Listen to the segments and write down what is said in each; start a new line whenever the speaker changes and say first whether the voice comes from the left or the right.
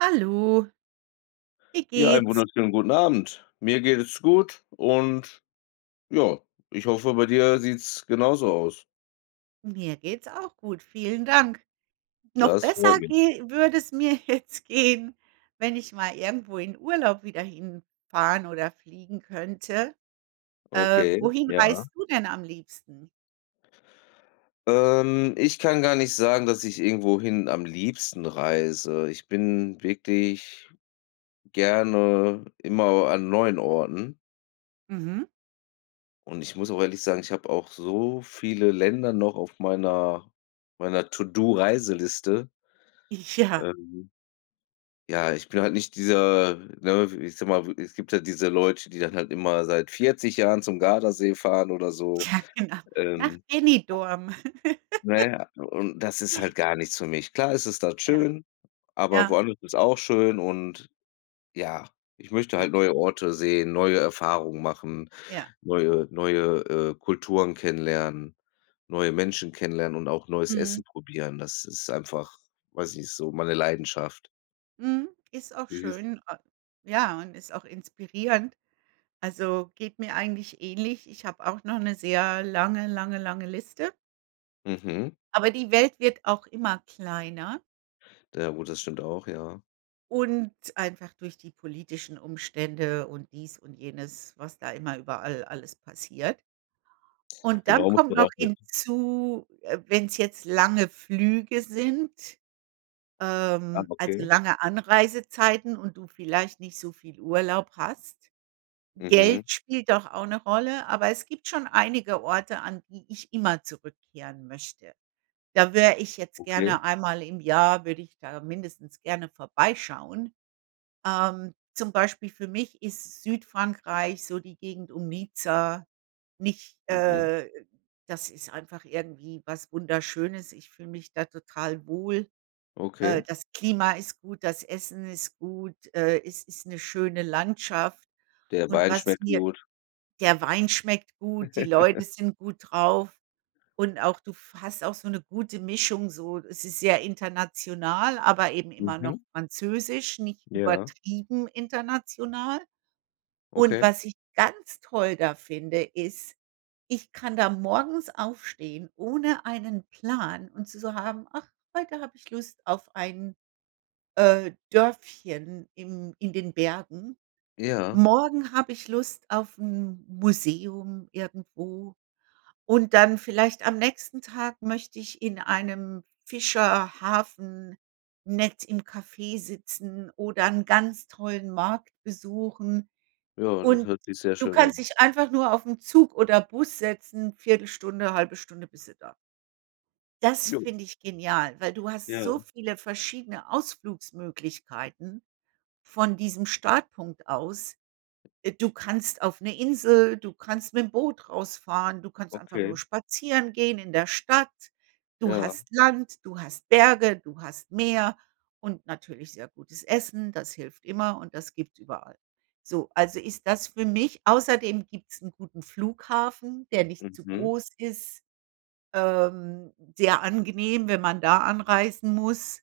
right: Hallo. Wie
left: Ja, einen
right: geht's?
left: wunderschönen guten Abend. Mir geht es gut und ja, ich hoffe, bei dir sieht's genauso aus.
right: Mir geht's auch gut. Vielen Dank. Noch
left: Das freut
right: besser
left: mich.
right: gehe würde es mir jetzt gehen, wenn ich mal irgendwo in Urlaub wieder hinfahren oder fliegen könnte. Äh,
left: Okay,
right: wohin
left: ja.
right: reist du denn am liebsten?
left: Ähm. Ich kann gar nicht sagen, dass ich irgendwohin am liebsten reise. Ich bin wirklich gerne immer au an neuen Orten.
right: Mhm.
left: Und ich muss auch ehrlich sagen, ich habe auch so viele Länder noch auf meiner meiner To-Do-Reiseliste.
right: Ja.
left: Ähm. Ja, ich bin halt nicht dieser, ne, w ich sage mal, es gibt ja diese Leute, die dann halt immer seit 40 Jahren zum Gardasee fahren oder so.
right: Ja, genau. Nach
left: Ähm
right: Benidorm.
left: Na ja, und das ist halt gar nichts für mich. Klar ist es dort
right: Ja.
left: schön, aber
right: Ja.
left: woanders ist auch schön und ja, ich möchte
right: Ja.
left: halt neue Orte sehen, neue Erfahrungen machen,
right: Ja.
left: neue neue, äh, Kulturen kennenlernen, neue Menschen kennenlernen und auch neues
right: Mhm.
left: Essen probieren. Das ist einfach, weiß ich nicht, so meine Leidenschaft.
right: Mhm. Ist auch
left: [unintelligible]
right: schön. A ja, und ist auch inspirierend. Also, geht mir eigentlich ähnlich. Ich habe auch noch 'ne sehr lange, lange, lange Liste.
left: Mhm.
right: Aber die Welt wird auch immer kleiner.
left: Ja gut, das stimmt auch, ja.
right: Und einfach durch die politischen Umstände und dies und jenes, was da immer überall alles passiert. Und dann
left: Genau, muss
right: kommt
left: man
right: noch
left: auch mit
right: hinzu, äh, wenn's jetzt lange Flüge sind,
left: Ah,
right: ähm, also
left: okay.
right: lange Anreisezeiten und du vielleicht nicht so viel Urlaub hast.
left: Mhm.
right: Geld spielt doch auch 'ne Rolle, aber es gibt schon einige Orte, an die ich immer zurückkehren möchte. Da wäre ich jetzt
left: Okay.
right: gerne einmal im Jahr würde ich da mindestens gerne vorbeischauen. Ähm, zum Beispiel für mich ist Südfrankreich so die Gegend um Nizza nicht
left: Mhm.
right: äh, das ist einfach irgendwie was Wunderschönes. Ich fühle mich da total wohl. Äh,
left: Okay.
right: das Klima ist gut, das Essen ist gut. Äh, es ist 'ne schöne Landschaft.
left: Der
right: Und
left: Wein
right: was
left: schmeckt
right: mir
left: gut.
right: der Wein schmeckt gut, die Leute sind gut drauf und auch du f hast auch so 'ne gute Mischung so. Es ist sehr international, aber eben immer noch
left: Mhm.
right: französisch, nicht
left: Ja.
right: übertrieben international. Und
left: Okay.
right: was ich ganz toll da finde, ist: Ich kann da morgens aufstehen ohne einen Plan und zu so haben: „Ach, heute habe ich Lust auf ein, äh, Dörfchen im in den Bergen.“
left: Ja.
right: Morgen habe ich Lust auf 'n Museum irgendwo und dann, vielleicht am nächsten Tag, möchte ich in einem Fischerhafen nett im Café sitzen oder 'n ganz tollen Markt besuchen.
left: Ja, das
right: Und
left: hört sich sehr
right: du
left: schön
right: kannst
left: an.
right: dich einfach nur auf 'n Zug oder Bus setzen, 1/4, 1/2 Stunde bist du da. Das
left: Jo.
right: finde ich genial, weil du hast
left: Ja.
right: so viele verschiedene Ausflugsmöglichkeiten von diesem Startpunkt aus. Äh, du kannst auf 'ne Insel, du kannst mit 'nem Boot rausfahren, du kannst einfach
left: Okay.
right: nur spazieren gehen in der Stadt. Du
left: Ja.
right: hast Land, du hast Berge, du hast Meer und natürlich sehr gutes Essen. Das hilft immer und das gibt's überall. So, also ist das für mich außerdem gibt's 'n guten Flughafen, der nicht zu
left: Mhm.
right: groß ist. Ähm, sehr angenehm, wenn man da anreisen muss.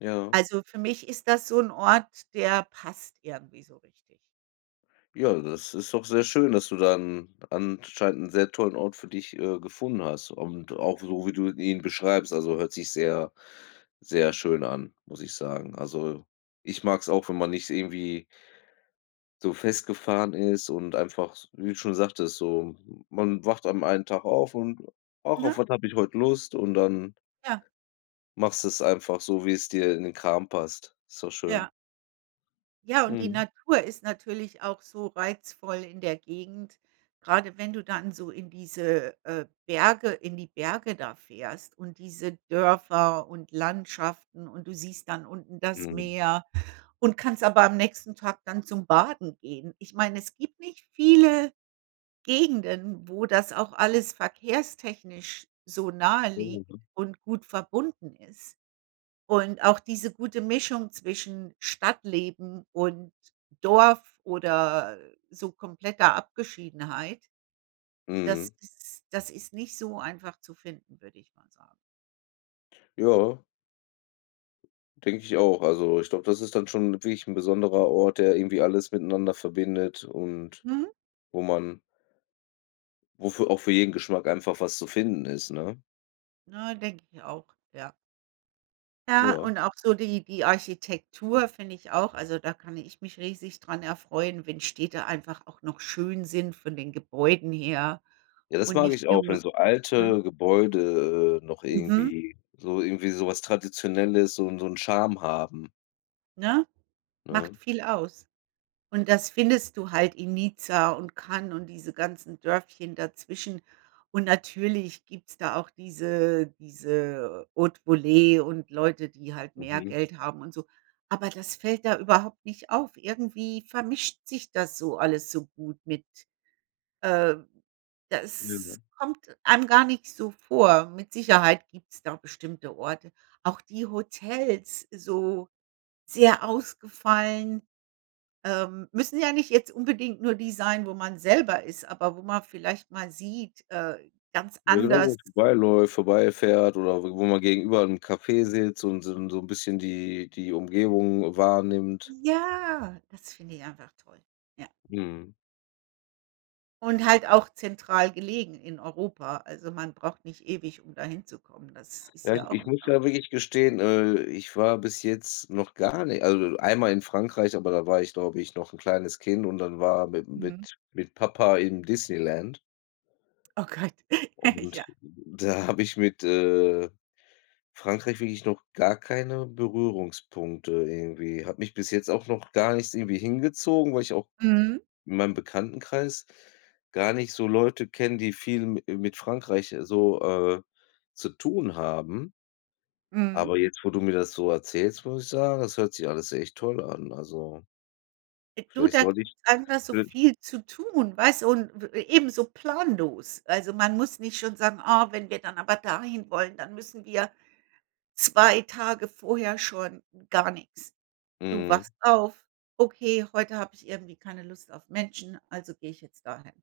left: Ja.
right: Also für mich ist das so 'n Ort, der passt irgendwie so richtig.
left: Ja, das ist doch sehr schön, dass du dann anscheinend 'n sehr tollen Ort für dich, äh, gefunden hast und auch so wie du ihn beschreibst. Also hört sich sehr, sehr schön an, muss ich sagen. Also, ich mag's auch, wenn man nicht irgendwie so festgefahren ist und einfach, s wie du schon sagtest, so man wacht an einen Tag auf und: „Ach, auf
right: Ne?
left: was habe ich heut Lust?“, und dann
right: Ja.
left: machst du es einfach so, wie es dir in den Kram passt. Ist doch schön.
right: Ja. Ja, und die
left: Mhm.
right: Natur ist natürlich auch so reizvoll in der Gegend. Gerade wenn du dann so in diese, äh, Berge, in die Berge da fährst und diese Dörfer und Landschaften und du siehst dann unten das
left: Mhm.
right: Meer und kannst aber am nächsten Tag dann zum Baden gehen. Ich meine, es gibt nicht viele Gegenden, wo das auch alles verkehrstechnisch so naheliegt
left: Ja.
right: und gut verbunden ist. Und auch diese gute Mischung zwischen Stadtleben und Dorf oder so kompletter Abgeschiedenheit, das
left: Mhm.
right: ist das ist nicht so einfach zu finden, würde ich mal sagen.
left: Ja. Denke ich auch. Also ich glaube, das ist dann schon wirklich 'n besonderer Ort, der irgendwie alles miteinander verbindet und
right: Mhm.
left: wo man wo für auch für jeden Geschmack einfach was zu finden ist, ne?
right: Ja, denke ich auch, ja. Ja,
left: Ja.
right: und auch so die die Architektur, finde ich auch. Also, da kann ich mich riesig dran erfreuen, wenn Städte einfach auch noch schön sind von den Gebäuden her
left: Ja, das
right: und
left: mag ich
right: nicht
left: auch, wenn
right: nur
left: so
right: ne?
left: alte Gebäude, äh, noch
right: Mhm.
left: irgendwie so irgendwie so was Traditionelles, so 'n so 'n Charme haben
right: Ne, macht
left: ne?
right: viel aus? Und das findest du halt in Nizza und Cannes und diese ganzen Dörfchen dazwischen. Und natürlich gibt's da auch diese diese Hautevolee und Leute, die halt mehr
left: Mhm.
right: Geld haben und so. Aber das fällt da überhaupt nicht auf. Irgendwie vermischt sich das so alles so gut mit äh,
left: Ja, ja.
right: das kommt einem gar nicht so vor. Mit Sicherheit gibt's da bestimmte Orte. Auch die Hotels, so, sehr ausgefallen ähm, müssen ja nicht jetzt unbedingt nur die sein, wo man selber ist, aber wo man vielleicht mal sieht, äh, ganz
left: Ja, genau,
right: anders
left: [unintelligible] vorbei läuft, vorbei fährt oder w wo man gegenüber 'n Café sitzt und so'n so'n bisschen die die Umgebung wahrnimmt.
right: Ja, das finde ich einfach toll, ja.
left: Mhm.
right: Und halt auch zentral gelegen in Europa. Also, man braucht nicht ewig, um dahin zu kommen. Das ist
left: Ja, ich
right: ja auch
left: ich
right: 'n
left: muss ja
right: ne?
left: wirklich gestehen, äh, ich war bis jetzt noch gar nicht also, einmal in Frankreich, aber da war ich glaube ich noch 'n kleines Kind und dann war mit'm
right: Mhm.
left: mit mit Papa im Disneyland.
right: Oh Gott, ja.
left: Und da habe ich mit, äh, Frankreich wirklich noch gar keine Berührungspunkte irgendwie. Hat mich bis jetzt auch noch gar nichts irgendwie hingezogen, weil ich auch
right: Mhm.
left: in meinem Bekanntenkreis gar nicht so Leute kenne, die viel mi äh, mit Frankreich so, äh, zu tun haben.
right: Mhm.
left: Aber jetzt, wo du mir das so erzählst, muss ich sagen, das hört sich alles echt toll an. Also
right: Du,
left: vielleicht
right: da gibt's
left: sollte ich..
right: einfach so
left: [unintelligible]
right: viel zu tun, weil so 'n w eben so planlos. Also, man muss nicht schon sagen: „Ah, wenn wir dann aber dahin wollen, dann müssen wir 2 Tage vorher schon“, gar nix. Du
left: Mhm.
right: wachst auf: „Okay, heute habe ich irgendwie keine Lust auf Menschen, also gehe ich jetzt dahin.“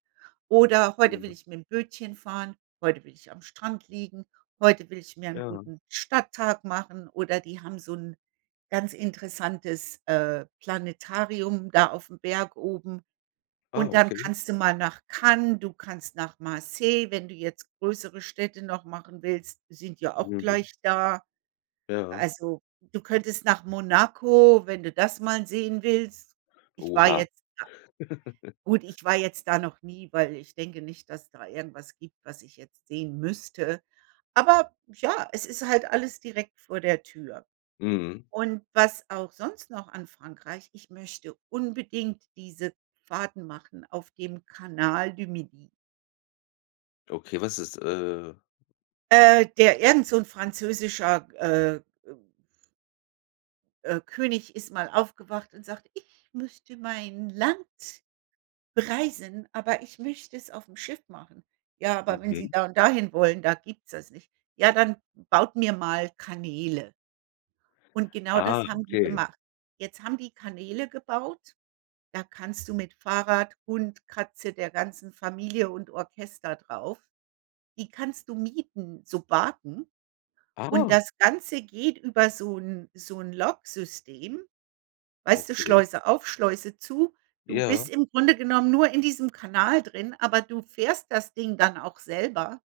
right: Oder: „Heute will
left: Mm.
right: ich mit'm Bötchen fahren. Heute will ich am Strand liegen. Heute will ich mir 'n
left: Ja.
right: guten Stadttag machen“, oder „die haben so 'n ganz interessantes, äh, Planetarium da aufm Berg oben.“
left: Ah,
right: Und dann
left: okay.
right: kannst du mal nach Cannes, du kannst nach Marseille, wenn du jetzt größere Städte noch machen willst, sind ja auch
left: Mhm.
right: gleich da.
left: Ja.
right: Also, du könntest nach Monaco, wenn du das mal sehen willst. Ich war
left: Oha.
right: jetzt da gut, ich war jetzt da noch nie, weil ich denke nicht, dass da irgendwas gibt, was ich jetzt sehen müsste. Aber ja, es ist halt alles direkt vor der Tür.
left: Mhm.
right: Und was auch sonst noch an Frankreich ich möchte unbedingt diese Fahrten machen auf dem Canal du Midi.
left: Okay, was ist, äh
right: Äh, der irgend so 'n französischer, äh, äh äh, König ist mal aufgewacht und sagt: „Ich möchte mein Land“ „bereisen, aber ich möchte es aufm Schiff machen.“ „Ja, aber wenn Sie
left: Mhm.
right: da und dahin wollen, da gibt's das nicht.“ „Ja, dann baut mir mal Kanäle.“ Und genau
left: Ah,
right: das haben die
left: okay.
right: gemacht. Jetzt haben die Kanäle gebaut. Da kannst du mit Fahrrad, Hund, Katze, der ganzen Familie und Orchester drauf die kannst du mieten, Sobaten. Und
left: Ah.
right: das Ganze geht über so 'n so 'n Logsystem. Weißt du,
left: Okay.
right: Schleuse auf, Schleuse zu. Du
left: Ja.
right: bist im Grunde genommen nur in diesem Kanal drin, aber du fährst das Ding dann auch selber.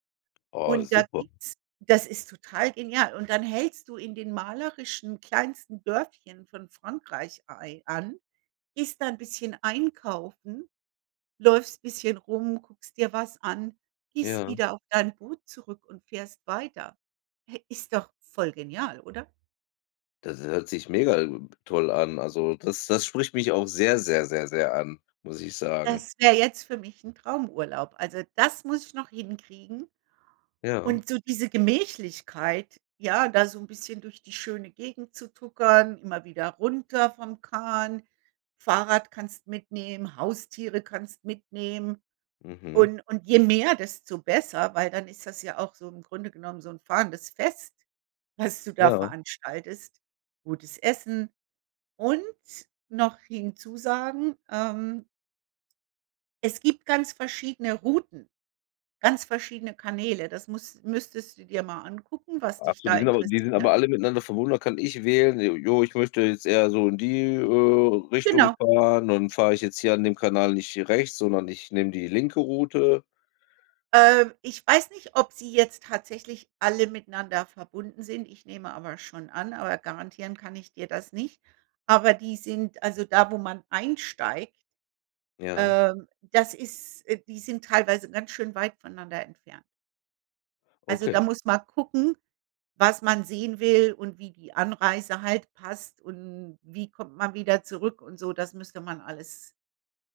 left: Ah,
right: Und da
left: super.
right: gibt's das ist total genial. Und dann hältst du in den malerischen kleinsten Dörfchen von Frankreich ei an, gehst 'n bisschen einkaufen, läufst bisschen rum, guckst dir was an, gehst
left: Ja.
right: wieder auf dein Boot zurück und fährst weiter. Ist doch voll genial, oder?
left: Das hört sich mega, ähm, toll an. Also das das spricht mich auch sehr, sehr, sehr, sehr an, muss ich sagen.
right: Das wär jetzt für mich 'n Traumurlaub. Also, das muss ich noch hinkriegen.
left: Ja.
right: Und so diese Gemächlichkeit, ja, da so 'n bisschen durch die schöne Gegend zu tuckern, immer wieder runter vom Kahn. Fahrrad kannst mitnehmen, Haustiere kannst mitnehmen.
left: Mhm.
right: Und und je mehr, desto besser, weil dann ist das ja auch so im Grunde genommen so 'n fahrendes Fest, was du da
left: Ja.
right: veranstaltest. Gutes Essen. Und noch hinzusagen, ähm es gibt ganz verschiedene Routen, ganz verschiedene Kanäle. Das muss müsstest du dir mal angucken, was dich
left: Absolut,
right: da
left: die sind aber die sind
right: interessiert.
left: aber alle miteinander verbunden. Da kann ich wählen: „J ja, ich möchte jetzt eher so in die, äh, Richtung
right: Genau.
left: fahren. Und fahre ich jetzt hier an dem Kanal nicht rechts, sondern ich nehme die linke Route.“
right: Äh, ich weiß nicht, ob sie jetzt tatsächlich alle miteinander verbunden sind. Ich nehme aber schon an, aber garantieren kann ich dir das nicht. Aber die sind also, da, wo man einsteigt
left: Ja.
right: ähm, das ist äh, die sind teilweise ganz schön weit voneinander entfernt. Also da
left: Okay.
right: muss man gucken, was man sehen will und wie die Anreise halt passt und wie kommt man wieder zurück und so. Das müsste man alles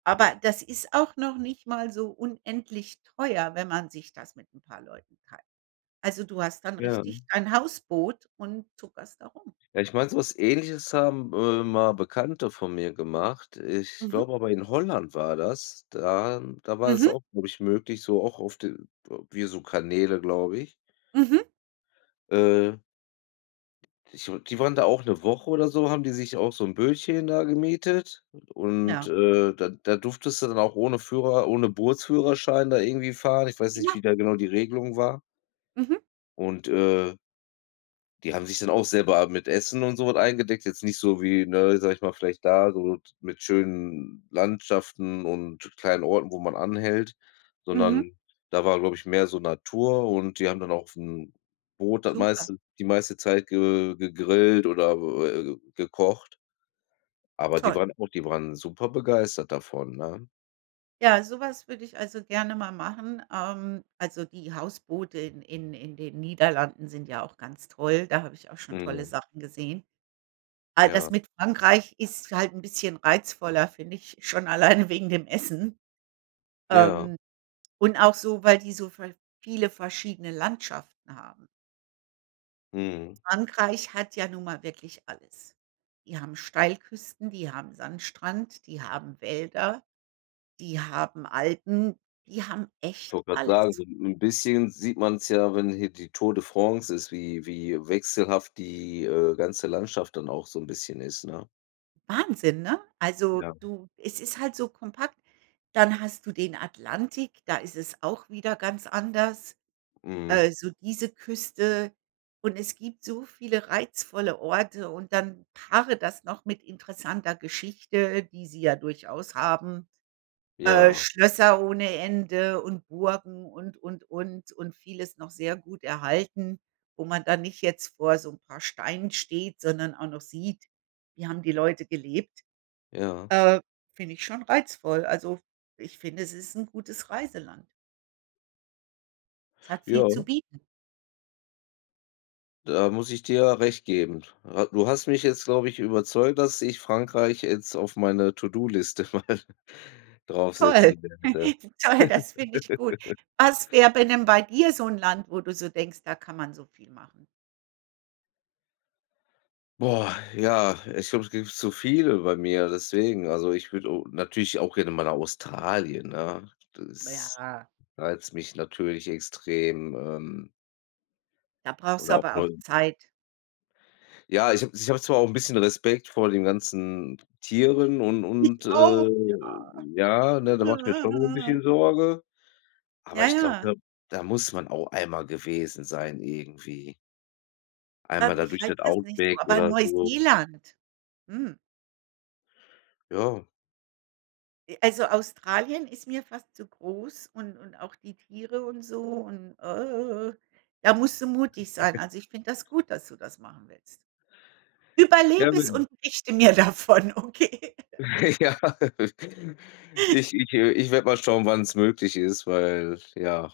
right: aber das ist auch noch nicht mal so unendlich teuer, wenn man sich das mit 'n paar Leuten teilt. Also, du hast dann
left: Ja.
right: richtig dein Hausboot und tuckerst da rum.
left: Ja, ich meine, so was Ähnliches haben, äh, mal Bekannte von mir gemacht. Ich
right: Mhm.
left: glaube aber in Holland war das. Da da war es
right: Mhm.
left: auch möglich, so auch auf de w äh, wie so Kanäle, glaube ich.
right: Mhm.
left: Äh. Ich meine, die waren da auch 'ne Woche oder so, haben die sich auch so 'n Bötchen da gemietet. Und,
right: Ja.
left: äh, da da durftest du dann auch ohne Führer, ohne Bootsführerschein da irgendwie fahren. Ich weiß nicht, wie
right: Ja.
left: da genau die Regelung war.
right: Mhm.
left: Und, äh die haben sich dann auch selber mit Essen und so was eingedeckt. Jetzt nicht so wie, ne, sage ich mal, vielleicht da so t mit schönen Landschaften und kleinen Orten, wo man anhält,
right: Mhm.
left: sondern da war, glaube ich, mehr so Natur und die haben dann auch 'n Boot das
right: Super.
left: meiste die meiste Zeit ge gegrillt oder, äh, gekocht. Aber die
right: Toll.
left: waren auch die waren super begeistert davon, ne?
right: Ja, so was würde ich also gerne mal machen. Ähm, also die Hausboote in-in in den Niederlanden sind ja auch ganz toll. Da habe ich auch schon tolle
left: Mhm.
right: Sachen gesehen. All das
left: Ja.
right: mit Frankreich ist halt 'n bisschen reizvoller, finde ich, schon alleine wegen dem Essen.
left: Ja.
right: Ähm, und auch so, weil die so ver viele verschiedene Landschaften haben.
left: Mhm.
right: Frankreich hat ja nun mal wirklich alles. Die haben Steilküsten, die haben Sandstrand, die haben Wälder, die haben Alpen, die haben
left: Ich
right: echt
left: wollte grade sagen, so
right: alles.
left: 'n 'n bisschen sieht man's ja, wenn hier die Tour de France ist, wie wie wechselhaft die, äh, ganze Landschaft dann auch so 'n bisschen ist, ne?
right: Wahnsinn, ne? Also,
left: Ja.
right: du es ist halt so kompakt. Dann hast du den Atlantik, da ist es auch wieder ganz anders.
left: Mhm.
right: Äh, so diese Küste. Und es gibt so viele reizvolle Orte und dann paare das noch mit interessanter Geschichte, die sie ja durchaus haben. Äh,
left: Ja.
right: Schlösser ohne Ende und Burgen und, und, und. Und vieles noch sehr gut erhalten, wo man dann nicht jetzt vor so 'n paar Steinen steht, sondern auch noch sieht: Wie haben die Leute gelebt.
left: Ja.
right: Äh, finde ich schon reizvoll. Also, ich finde, es ist 'n gutes Reiseland. Hat viel zu
left: Ja.
right: bieten.
left: Da muss ich dir recht geben. Hat du hast mich jetzt, glaube ich, überzeugt, dass ich Frankreich jetzt auf meiner To-do-Liste mal
right: Toll.
left: draufsetzen werde.
right: Toll, das finde ich gut. Was wär bei 'nem bei dir so 'n Land, wo du so denkst: „Da kann man so viel machen?“
left: Boah, ja, ich glaube, es gibt zu viele bei mir, deswegen. Also ich würde, äh, natürlich auch gerne mal nach Australien, ne? Das
right: Ja.
left: reizt mich natürlich extrem, ähm
right: Da brauchst du
left: oder auch
right: aber
left: Neu
right: auch Zeit.
left: Ja, ich habe ich habe zwar auch 'n bisschen Respekt vor den ganzen Tieren und
right: Ich
left: und, äh,
right: auch,
left: ja, ne, da
right: ja.
left: mache mir schon 'n
right: Ja.
left: bisschen Sorge. Aber
right: Ja,
left: ich glaube,
right: ja.
left: da da muss man auch einmal gewesen sein irgendwie. Einmal
right: Ähm,
left: da
right: mich
left: durch
right: reizt
left: das
right: das nicht so,
left: Outback
right: aber
left: oder so.
right: Neuseeland. Mhm.
left: Ja.
right: Äh, also Australien ist mir fast zu groß und und auch die Tiere und so und da musst du mutig sein. Also, ich finde das gut, dass du das machen willst. Überleb
left: Gerne,
right: es
left: ja.
right: und berichte mir davon, okay?
left: Ja. Ich ich äh, ich werde mal schauen, wann es möglich ist, weil ja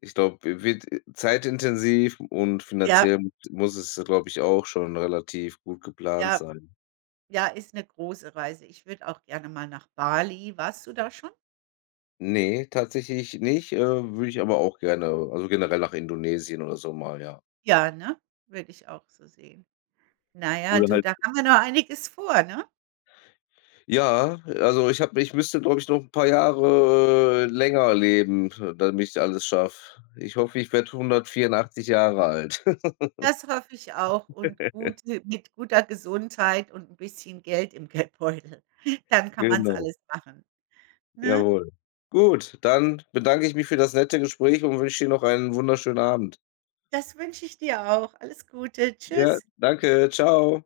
left: ich glaube, wi wird zeitintensiv und
right: Ja.
left: finanziell m muss es ja, glaube ich auch, schon relativ gut geplant
right: Ja.
left: sein.
right: Ja, ist 'ne große Reise. Ich würde auch gerne mal nach Bali. Warst du da schon?
left: Ne, tatsächlich nicht, äh, würde ich aber auch gerne, also generell nach Indonesien oder so mal, ja.
right: Ja, ne? Würde ich auch so sehen. Na ja,
left: Oder
right: du,
left: halt
right: da haben wir noch einiges vor, ne?
left: Ja, also ich habe ich müsste, glaube ich, noch 'n paar Jahre länger leben, damit ich alles schaffe. Ich hoffe, ich werde 184 Jahre alt.
right: Das hoffe ich auch und gute mit guter Gesundheit und 'n bisschen Geld im Geldbeutel. Dann kann man's
left: Genau.
right: alles machen, ne?
left: Jawohl. Gut, dann bedanke ich mich für das nette Gespräch und wünsche dir noch einen wunderschönen Abend.
right: Das wünsche ich dir auch. Alles Gute.
left: Ja.
right: Tschüss.
left: Danke, tschau.